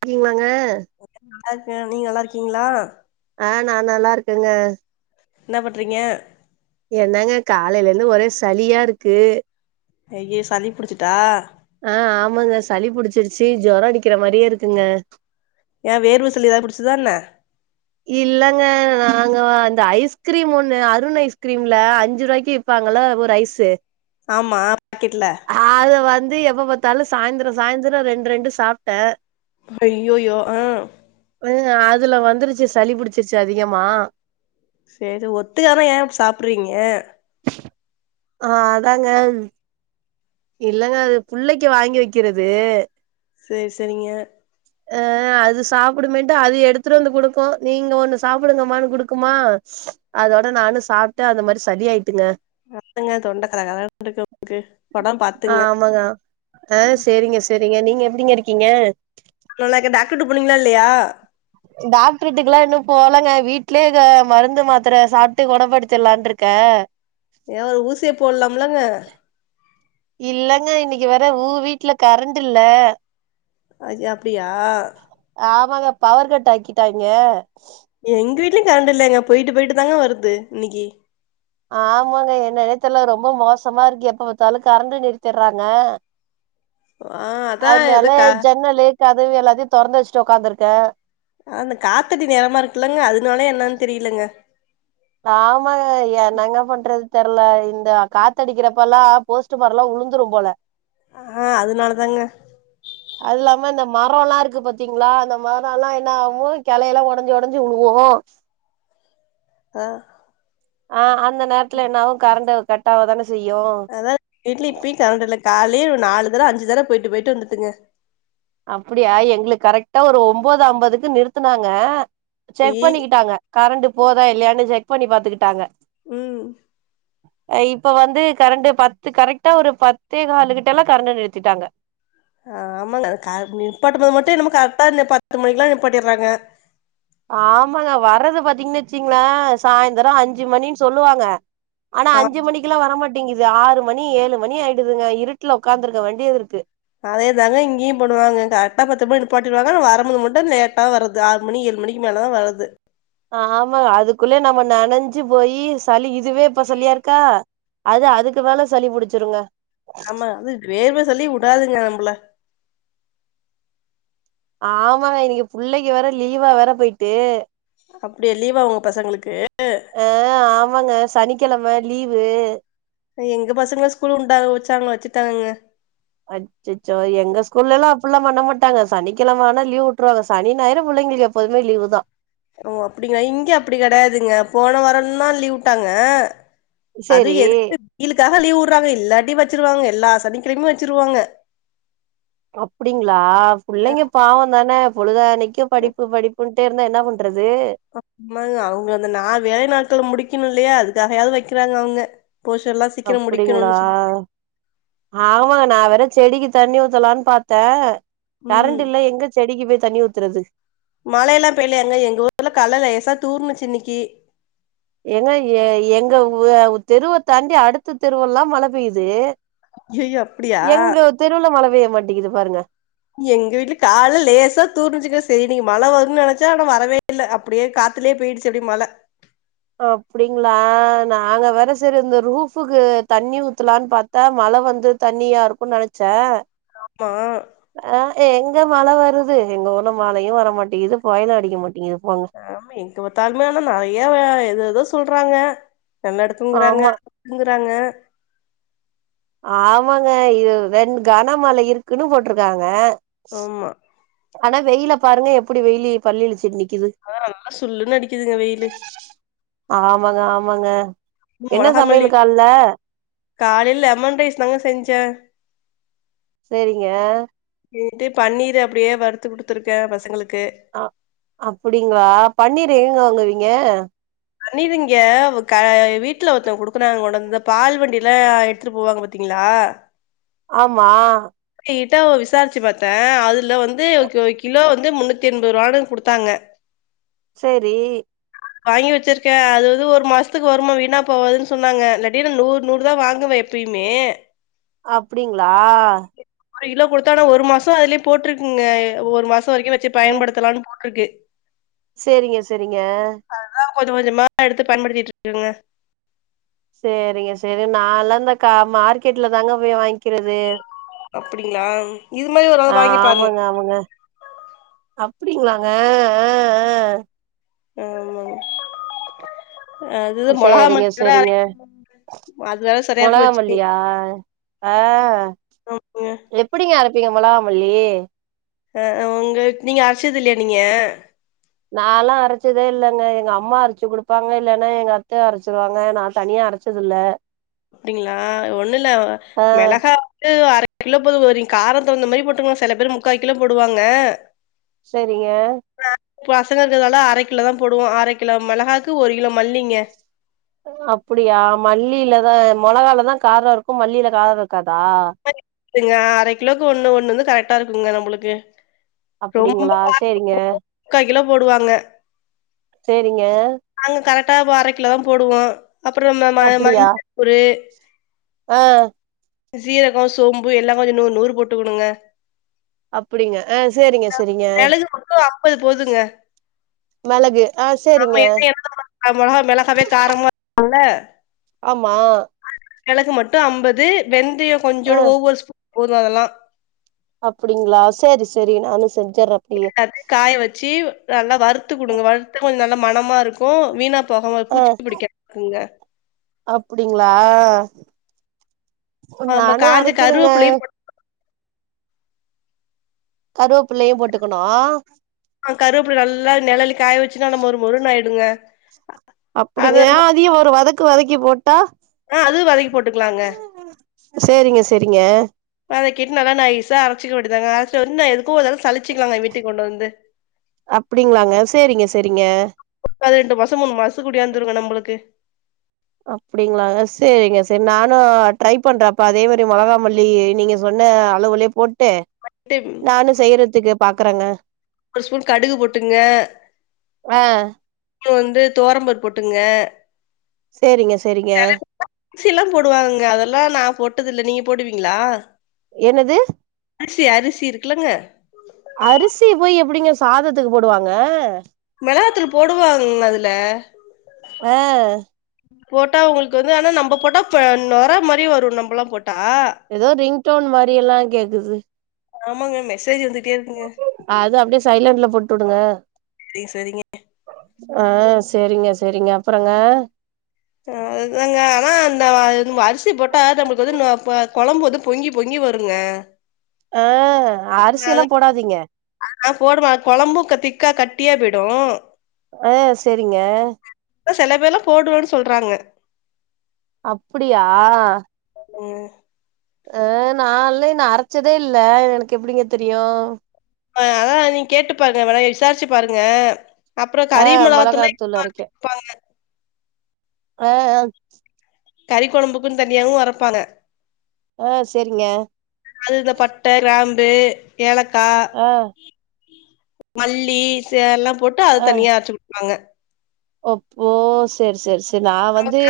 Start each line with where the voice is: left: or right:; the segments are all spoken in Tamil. right: இருகீங்களாங்க
left: நல்லா இருக்கே நீங்க நல்லா இருக்கீங்களா
right: ஆ நா நல்லா இருக்கேங்க
left: என்ன பண்றீங்க
right: என்னாங்க காலையில இருந்து ஒரே சளியா இருக்கு
left: ஐயே சளி புடிச்சிட்டா
right: ஆ ஆமாங்க சளி புடிச்சிருச்சு ஜோரோ அடிக்கிற மாரியே இருக்குங்க
left: ஏ வேர்வசலி எதாவது புடுச்சதான்ன
right: இல்லங்க நாங்க அந்த ஐஸ்கிரீம் ஒண்ணு அருண் ஐஸ்கிரீம்ல அஞ்சு ருவாய்கி விப்பாங்கள ஒரு ஐஸு
left: ஆமா பாக்கெட்ல
right: அத வந்து எப்ப பாத்தாலு சாய்ந்தரோ சாய்ந்தரோ ரெண்டு ரெண்டு சாப்ட
left: அய்யயோ ஆ
right: அதுல வந்துருச்சு சளிபிடிச்சிருச்சு அதிகமா
left: செரி ஒத்துகாதுனா ஏ இப்டி சாப்டுறீங்க
right: ஆ அதாங்க இல்லங்க அது புள்ளைக்கி வாங்கி வைக்கிறது
left: செரி செரிங்க
right: அது சாப்புடுமேன்ட்டு அது எடுத்துட்டு வந்து குடுக்கு நீங்க ஒண்ணு சாப்புடுங்கமானு குடுக்குமா அதோட நானு சாப்ட அந்த மாரி சளி ஆயிட்டுங்க
left: அதுங்க தொண்ட கரகரக்கு னு க்கு உடம் பாத்துங்க ம்
right: செரிங்க நீங்க எப்டிங்க இருக்கீங்க
left: நல்லாக்க டாக்டர்ட போனீங்களா இல்லையா
right: டாக்ட்ருடுக்லா இன்னு போலங்க வீட்லேங்க மருந்து மாத்தர சாப்புட்டு கொணப்படுத்திட்லான்டு இருக்க
left: ஏ ஒரு ஊசிய போட்லாம்லங்க
right: இல்லங்க இன்னைக்கு வேற ஊ வீட்ல கரண்டு இல்ல
left: அது அப்டியா
right: ஆமாங்க பவர் கட் ஆக்கிட்டாங்க
left: எங்க வீட்லயு கரண்ட் இல்லைங்க போயிட்டு போயிட்டு தாங்க வருது இன்னைக்கு
right: ஆமாங்க எ நெனத்துல ரொம்ப மோசமா இருக்கு எப்ப பாத்தாலும் கரண்ட நிறுத்தடுறாங்க
left: ஆ அதா
right: அதனால
left: எதோ கா
right: ஜன்னலு கதவு எல்லாத்தையு தொறந்து வச்சுட்டு உக்காந்துருக்கே
left: ஆ இந்த காத்தடி நேமா இருக்குலங்க அதனால என்னன்னு தெரியலங்க
right: ஆமாங்க என்னங்க பண்றது தெர்ல இந்த காத்தடிக்கிறப்பல்லா போஸ்ட் மரல்லா உழுந்துரும் போல
left: ஆ அதனால தாங்க
right: அது இல்லாம இந்த மரோ எல்லா இருக்கு பாத்தீங்களா அந்த மரோ எல்லா என்ன ஆகு கிளை எல்லா உடஞ்சு உடஞ்சு உழுவோ
left: ஆ
right: ஆ அந்த நேரத்துல என்னாவு கரண்டு கட்டாவ தான செய்யு
left: அதா வீட்ல இப்பயு கரன்ட்இல்ல காலையே ஒரு நாலு தடவை அஞ்சு தடவை போயிட்டு போயிட்டு வந்துட்டுங்க
right: அப்டியா எங்களுக்கு கரெக்ட்டா ஒரு ஓம்போது அம்பதுக்கு நிறுத்துனாங்க
left: டி
right: செக் பண்ணிக்கிட்டாங்க கரண்ட் போதா இல்லையன்னு செக் பண்ணி பாத்துக்கிட்டாங்க
left: ம்
right: இப்ப வந்து கரண்டு பத்து கரெக்டா ஒரு பத்தே கால் கிட்ட எல்லா கரண்டா நிறுத்திட்டாங்க
left: ஆ ஆமாங்க கர நிப்பாட்டுபோது மட்டு என்னமோ கரெக்டா நிப்பாட் பத்து மணிக்கு எல்லா நிப்பாட்டிறாங்க
right: ஆமாங்க வர்றது பாத்தீங்கன்னு வச்சீங்களே சாய்ந்திரோ அஞ்சு மணின்னு சொல்லுவாங்க ஆனா
left: ஆ
right: அஞ்சு மணிக் எல்லா வரமாட்டேங்குது ஆறு மணி ஏழு மணி ஆயிடுதுங்க இருட்ல உக்காந்துருக்க வேண்டியது இருக்கு
left: அதேதாங்க இங்கேயு பண்ணுவாங்க கரெக்டா பத்து மணி நிப்பாட்டிடுவாங்க வரும் போது மட்டு லேட்டா வருது அது ஆறு மணி ஏழு மணிக்கு மேல தா வருது
right: ஆமா அதுக்குள்ள நம்ம நனைஞ்சு போயி சளி இதுவே இப்ப சளியா இருக்கா அது அதுக்கு மேல சளி புடிச்சுருங்க
left: ஆமா அது வேர்வ சளி விடாதுங்க நம்ள
right: ஆமா இன்னைக்கு புள்ளைக்கு வேற லீவா வேற போயிட்டு
left: அப்டியா லீவா உங்க பசங்களுக்கு
right: ஆ ஆமாங்க சனிக்கெழம லீவு
left: எங்க பசங்கள ஸ்கூல் உண்டாக வச்சாங்க வச்சுட்டானுங்க
right: அச்சச்சோ எங்க ஸ்கூல்ல எல்லா அப்டில்லா பண்ணமாட்டாங்க சனிக்கிழமைான லீவ் விட்ருவாங்க சனி ஞாயிரும் பிள்ளைங்களுக்கு எப் எப்போதுமே லீவு தா
left: ஓ அப்டிங்களா இங்க அப்டி கெடையாதுங்க போன வாரம்லாம் லீவ் விட்டாங்க அது
right: சேரி
left: எதுக்கு வெயிலுக்காக லீவ் விடுறாங்க இல்லாட்டி வச்சிருவாங்க எல்லா சனிக்கெழமையு வச்சிருவாங்க
right: அப்டிங்களா பிள்ளைங்க பாவம் தான பொழுதானைக்கு படிப்பு படிப்பு ட்டேஇருந்தா என்ன பண்றது
left: ஆமாங்க அவங்க அந்த நா வேலை நாட்கள முடிக்கணு இல்லையா அதுக்காகையாவது வக்கிறாங்க அவுங்க போஷன் எல்லா
right: அப்டிங்ளா ஆமாங்க நா வேற செடிக்கு தண்ணி ஊத்தலான்னு பாத்தே
left: ம்
right: கரண்ட் இல்ல எங்க செடிக்கு போய் தண்ணி ஊத்துறது
left: மழ எல்லா பெய்லயாங்க எங்க ஊர்ல கலைல லேசா தூர்னுச்சு இன்னைக்கு
right: ஏங்க எங்க தெருவ தாண்டி அடுத்த தெருவெல்லா மழை பெயுது
left: அய்யயோ அப்டியா
right: தெருவுல மழ பேய மாட்டிக்குது பாருங்க
left: எங்க வீட்ல காலைல லேசா தூர்ச்சுங்க சேரி இன்னைக்கு மழை வரும்னு நெனைச்சா ஆனா வரவே இல்லை அப்டியே காத்துலயே போயிடுச்சு அப்டி மழை
right: அப்டிங்களா நாங்க வேற செரி இந்த ரூஃபுக்கு தண்ணி ஊத்துலாம்னு பாத் தா மழை வந்து தண்ணியா இருக்கும்னு நெனைச்சே
left: ஆமா
right: அ எங்க மழை வருது எங்க போண மழையு வரமாட்டேங்குது புயலும் அடிக்க மாட்டேங்குது போங்க
left: ஆமா எங்க பாத்தாலுமே ஆனா நிறைய வே எது எதோ சொல்றாங்க நின்னுட்டு தூங்குறாங்க
right: ஆமா
left: ங்கறாங்க
right: ஆமாங்க இர் ரெண்ட் கனமழ இருக்குன்னு போட்ருக்காங்க
left: ஆமா
right: ஆனா வெயில பாருங்க எப்டி வெய்லி பல்லிளிச்சிட் நிக்குது
left: ஆ நல்லா சுல்லுன் அடிக்குதுங்க வெயிலு
right: ஆமாங்க ஆமாங்க
left: ம்
right: என்ன
left: மொளகா மல்லி
right: சமையல் கால்ல
left: காலைல் லெமன் ரைஸ் தாங்க செஞ்சே
right: சேரிங்க
left: ணீட்டு பன்னீர் அப்டியே வறுத்து குடுத்துருக்கே பசங்களுக்கு
right: ஆ அப்படிங்ளா பன்னீர் எங்கங்க வாங்குவீங்க
left: பன்னீர் இங்க க வீட்ல ஒருத்தவ்ங்க குடுக்கனாங் கொண்டந்து பால் வண்டில்லா எட்த்துட்டு போவாங் பாத்தீங்ளா
right: ஆமா
left: அவுங்ககிட்ட ஒ விசார்ச்சு பாத்தே அதுல வந்து கோ கிலோ வந்து முன்னூத்தி எண்பர்ருவான்னு குடுத்தாங்க
right: சேரி
left: ஆஹ வாங்கி வெச்சிருக்கே அது வந்து ஒரு மாசத்துக் வருமா வீணா போவாதுன் சொன்னாங்க இல்லாட்டி நா நூர் நூறுதா வாங்குவே எ ப்பயுமே
right: அப்டிங்ளா
left: ஒரு கிலோ குடுத்தா ஆனா ஒரு மாசோ அதுலே போட்ருக்குங்க எ ஒரு மாசோ வரைக்கு வெச்சு
right: அ
left: பயன்படுத்தலானு போட்ருக்கு
right: சேரிங்க சேரிங்க
left: அது தா கொஞ்ச கொஞ்சமா எடுத்து பயன்படுத்திட்ருக்கங்க
right: சேரிங்க சேரி நால்லா இந்த க மார்க்கெட்ல தாங்க போய் வாங்க்கிறது
left: அப்டிங்ளா இது மாரி ஒரு நாள் வாங்கி பாருங்க
right: ஆமாங்க அப்டிங்ளாங்க ஏ ஏ
left: ஆமாங்
right: சேரிங்க சேரிங்க
left: அது வேற சரியா
right: மொளகா
left: போச்சு
right: மல்லியா ஆ
left: ஆமாங்க.
right: எப் டிங்க அரப்பீங்க மொளகா மல்லி
left: அ அ உங்க நீங்க அரச்சதில்லயா நீங்க
right: நால்லா அரச்சதே இல்லங்க எங்க அம்மா அரச்சு குடுப்பாங்க இல்லனா எங்க அத்த அரச்சிருவாங்க நா தனியா அரச் சதில்ல
left: அப்டிங்ளா ஒன்னுல்ல
right: ஆ
left: மெளஹா வந்து அர கிலோ போது [unintelligible] காரத் தகுந்த மாரி போட்டுக்கலா செல பேரு முக்கா கிலோ போடுவாங்க
right: செரிங்க
left: பசங்க இருக்கறதால அரக் கிலோ தா போடுவோ அரக் கிலோ மெளஹாக்கு ஒரு கிலோ மல்லிங்க
right: அப்படியா மல்லிலதா மொளகால தா காரோ இருக்கு மல்லில கார்ருக்காதா
left: [inaudible] ங்க அரக் கிலோக்கு ஒன்னு ஒன்னு வந்து கரக்ட்டா இருக்குங்க நம்ளுக்கு ரொம்ப
right: அப்டிங்களா சேரிங்க
left: [unintelligible] முக்கா கிலோ போடுவாங்க
right: சேரிங்க
left: நாங்க கரக்ட்டா ப அரக் கிலோ தா போடுவோ அப்றோ நம்ம ம
right: அப்டியா
left: மஞ்ச தூளு
right: ஆ
left: சீரகோ, சோம்பு எல்லா கொஞ்சோ நூர் நூறு போட்டுக்கோணுங்க
right: அப்படிங்க ஆ சேரிங்க சேரிங்க
left: மெளகு மட்டு அம்பது போதுங்க
right: மெளகு ஆ சேரிங்க
left: [inaudible] அ மொளகா மிளஹாவே காரமா [inaudible] குல்ல
right: ஆமா
left: [inaudible] மெளகு மட்டு அம்பது வெந்தயோ
right: ஆ
left: கொஞ்சோண்டு ஒவ்வொரு ஸ்பூ [inaudible] போது அதெல்லா
right: அப்படிங்ளா சேரி சேரி நானு செஞ்சர்றே அப்டியே
left: [unintelligible] காய வச்சு நல்லா வறுத்து குடுங்க வறுத்து கொஞ்சு நல்ல மனமா இருக்கு வீணா போகாம பூச்சி புடிகாதுங்க
right: அப்படிங்களா
left: நம்ம
right: நானு
left: காஞ்ச
right: அரைக்கிறங்க
left: கருவேப்பிலையு போட்டு
right: கருவப்புள்ளையு போட்டுகணு
left: ஆ கருவேப்பில நல்ல நிழல்ல காய வச்சுன்னா நம்ம மொறுமொறுநு ஆயிடுங்க அத
right: அப்படிங்க அதையு ஒரு வதக்கு வதக்கி போட்டா
left: ஆ அதுவு வதக்கி போட்டுக்கலாங்க
right: சேரிங்க சேரிங்க
left: வதக்கிட்டு நல்லா நைஸா அரைச்சிக்க வேண்டியதாங்க அரைச்சுட்டு வந்து நா எதுக்கு ஒரு தடவ சலிச்சு
right: அப்படிங்களாங்க செரிங்க செரிங்க
left: அது ரெண்டு மாசோ மூணு மாசத்துக்கு கூடிவந்துருங்க நம்முளுக்கு
right: அப்படிங்களாங்க செரிங்க செரி நானு ட்ரை பண்றே அப்ப அதே மாரி மோளகா மல்லி நீங்க சொன்ன அளவுலயே போட்டு நானு செய்யிறதுக்கு பாக்குறங்க
left: ஒரு ஸ்பூன் கடுகு போட்டுங்க
right: ஆ
left: வந்து தோவரம் பருப்பு போட்டுக்குங்க
right: செரிங்க செரிங்க
left: அரிசிலா போடுவாங்க அதெல்லா நா போட்டதில்ல நீங்க போடுவீங்களா
right: என்னது
left: அரிசி அரிசி இருக்குலங்க
right: அரிசி போயி எப்பிடிங்க சாதத்துக்கு போடுவாங்க
left: மெளகாத்தூள் போடுவாங்கங்க அதுல
right: ஆ
left: போட்டா உங்களுக்கு வந்து ஆனா நம்ப போட்டா பு நோர மாரி வரு நம்ம எல்லா போட்டா
right: ஏதோ ரிங் டோன் மாரி எல்லா கேக்குது
left: ஆமாங்க மெசேஜ் வந்துட்டே இருக்குங்க
right: அது அப்படியே சைலண்டுல போட்டு விடுங்க
left: சரி சரிங்க
right: ஆ செரிங்க செரிங்க அப்புறங்க
left: ஆ அதாங்க ஆனா அந்த அரிசி போட்டா நம்மளுக்கு நொ ப வந்து கொழம்பு பொங்கி பொங்கி வருங்க
right: ஆ அரிசி எல்லா போடாதீங்க
left: ஆ நா போடுவே கொழம்பு திக்கா கட்டியா போயிடு
right: ஆ செரிங்க
left: செல பேர்லா போடுவன்னு சொல்றாங்க
right: அப்படியா
left: ம்
right: ஆ நால்ல இன்னு அரச்சதே இல்ல எனக்கு எப்படிங்க தெரியு
left: அதா நீங்க கேட்டு பாருங்க வேணா விசாரிச்சு பாருங்க அப்புறோ
right: ஆ
left: கறி மெளகாத்தூள்ளு
right: மொளகாத்தூள்
left: எல்லா
right: அரைக்க
left: [unintelligible]
right: ஆ ஆ
left: கறி கொழம்புக்குன்னு தனியாவு அரைப்பாங்க
right: ஆ செரிங்க
left: அது இந்த பட்டே கிராம்பு ஏலக்கா
right: ஆ
left: மல்லி சே எல்லா போட்டு அத தனியா அரச்சு குடுப்பாங்க
right: ஒ ஓ செரி செரி செரி நா வந்து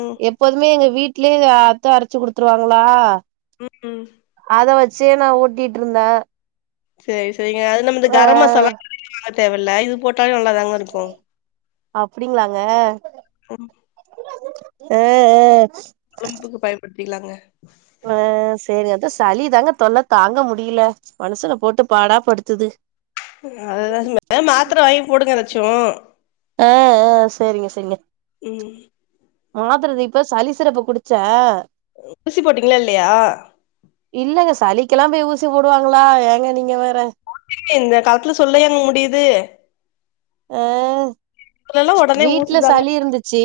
left: ம்
right: எப் எப்போதுமே எங்க வீட்லயே எங்க அத்த அரச்சு குடுத்துருவாங்களா
left: ம்
right: அத வச்சே நா ஓட்டிட்டுருந்த
left: செரி செரிங்க அது நம்ம கர மசாலா வாங்க தேவல இது போட்ட
right: அப்படிங்களாங்க
left: ம்
right: ஆ ஆ
left: கொழப்புக்கு பயன்படுத்திக்கலாங்க
right: ஆ செரிங்க அதா சளிதாங்க தொல்ல தாங்க முடியில மனுசன போட்டு பாடா படுத்துது
left: அதுதாங்க மாத்தர வாங்கி போடுங்க எதாச்சு
right: ஆ ஆ செரிங்க செரிங்க
left: ம்
right: மாத்தர இப்ப சளி சிறப்பு குடிச்சே
left: ஊசி போட்டீங்ளா இல்லையா
right: இல்லங்க சளிக்கெல்லாம் போய் ஊசி போடுவாங்களா ஏங்க நீங்க வேற
left: இந்த காலத்துல சொல்லயாங்க முடியுது
right: ஆ
left: இதுலெல்லா ஒடனே ஊசி தாங்க
right: சீ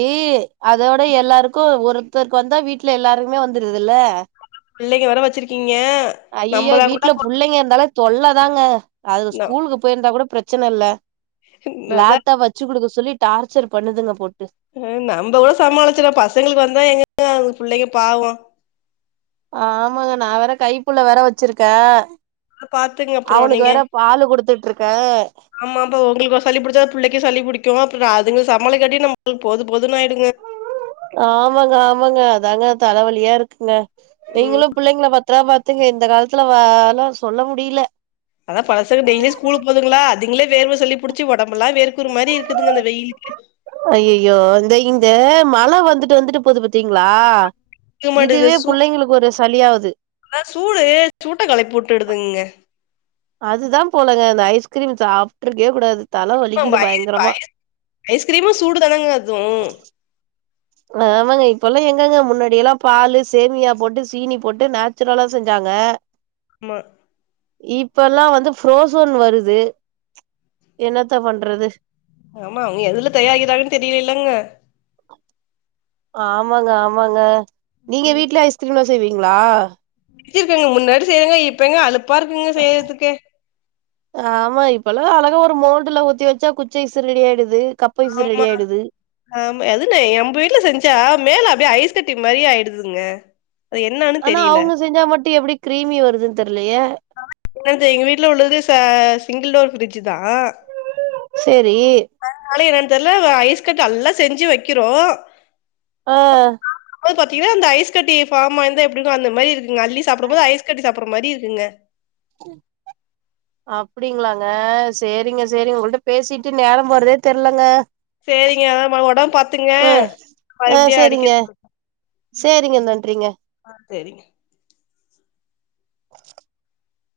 right: அதோட எல்லாருக்கூ ஒருத்தர்க்கு வந்தா வீட்ல எல்லாருக்குமே வந்துடுதுல்ல
left: பிள்ளைங்க வேர வச்சிருக்கீங்க
right: ஐய்யயோ
left: நம்பளா கூட
right: வீட்ல புள்ளைங்க இருந்தாலே தொல்ல தாங்க அது ஸ்கூலுக்கு போயிருந்தா கூட பிரச்சன இல்ல
left: அதா
right: லேப்டாப் வச்சு குடுக்க சொல்லி டார்ச்சர் பண்ணுதுங்க போட்டு
left: அ நம்ப கூட சமாளிச்சறோ பசங்களுக்கு வந்தா எங்கங்க புள்ளைங்க பாவொ
right: ஆமாங்க நா வேற கைப்புள்ள வேற வச்சிருக்கே
left: பாத்துங்க அப்றோ
right: அவுனுக்கு
left: நீங்க
right: வேற பாலு குடுத்துட்ருக்கே
left: ஆமா அப்ப உங்களுக்கு சளி புடிச்சா புள்ளைக்கு சளி புடிக்கூ அப்புறொ அதுங்க சமாளிக்காட்டி நம்மளுக்கு போதும் போதுன்னு ஆயிடுங்க
right: ஆமாங்க ஆமாங்க அதாங்க தலவலியா இருக்குங்க
left: ம்
right: நீங்களு புள்ளைங்கள பத் பத்ரமா பாத்துக்கங்க இந்த காலத்துல வா ல்லா சொல்ல முடியில
left: அதா பசங்க டெய்லி ஸ்கூலுக்கு போதுங்ளா அதுங்ளே வேர்வ சளி புடிச்சி ஒடம்பெல்லா வேர்க்குரு மாரி இருக்குதுங்க இந்த வெயிலுக்கு
right: அய்யய்யோ இந்த இங்க மழ வந்துட்டு வந்துட்டு போது பத் திங்ளா
left: நிக்க
right: இதுவே புள்ளைங்களுக்கு ஒரு சளியாவுது
left: அதா சூடு சூட்ட கெளப்பி வுட்டுடுதுங்க
right: அதுதா போலங்க அந்த ஐஸ்கிரீம் சாப்ட்ருக்கயே கூடாது தல வலிக்குது
left: ஆமா
right: பயங்கரமா
left: [unintelligible] ஐஸ்கிரீமு சூடு தானங்க அது
right: ஆமாங்க இப்பல்லா எங்கங்க முன்னாடியெல்லா பாலு சேமியா போட்டு சீனி போட்டு நேச்சுரலா செஞ்சாங்க
left: அமா
right: இப்பல்லா வந்து ஃப்ரோசோன் வருது என்னத்த பண்றது
left: ஆமா அவுங்க எதுல தயாரிக்கிறாங்கன்னு தெரியிலைலங்க
right: ஆமாங்க ஆமாங்க நீங்க வீட்லயே ஐஸ்கிரீம்லா செய்வீங்ளா
left: செஞ்சிருக்கேங்க முன்னாடி செய்வங்க இப்ப எங்க அழுப்பா இருக்குங்க செய்யிறதுக்கே
right: ஆமா இப்பல்லா அழகா ஒரு மோல்டுல ஊத்தி வச்சா குச்சி ஐஸு ரெடி ஆயிடுது கப்பைஸு
left: ஆமா
right: ரெடி ஆயிடுது
left: ஆமா எதுமே எம்ப வீட்ல செஞ்சா மேல அப்டியே ஐஸ் கட்டி மாரியே ஆயிடுதுங்க அது என்னான்னு
right: ஆனா
left: தெரியல
right: அவுங்க செஞ்சா மட்டு எப்டி கீரீமி வருதுன்னு தெர்லையே
left: னக்கே எங்க வீட்ல உள்ளது ச சிங்கிள் டோர் ஃப்ரிட்ஜுதான்
right: செரி
left: அதனால என்னன் தெர்ல ஐஸ் கட்டி அல்லா செஞ்சு வக்கிறோ
right: ஆ
left: சாப்டம்போது பாத்தீங்கன்னா அந்த ஐஸ் கட்டி ஃபார்ம் ஆயிருந்தா எப்டி இருக்கு அந்த மாரி இருக்குங்க அள்ளி சாப்டும்போது ஐஸ் கட்டி சாப்பற மாரி இருக்குங்க
right: ம் அப்டிங்களாங்க சேரிங்க சேரிங்க உங்கள்ட்ட பேசிட்டு நேரம் போனதே தெர்லங்க
left: சேரிங்க அதா ஒடம்ப பாத்துக்ங்க
right: ஆ
left: அ
right: ஆ
left: எப்டியே அடிக்கிற
right: சேரிங்க சேரிங்க நன்றிங்க
left: ஆ சேரிங்க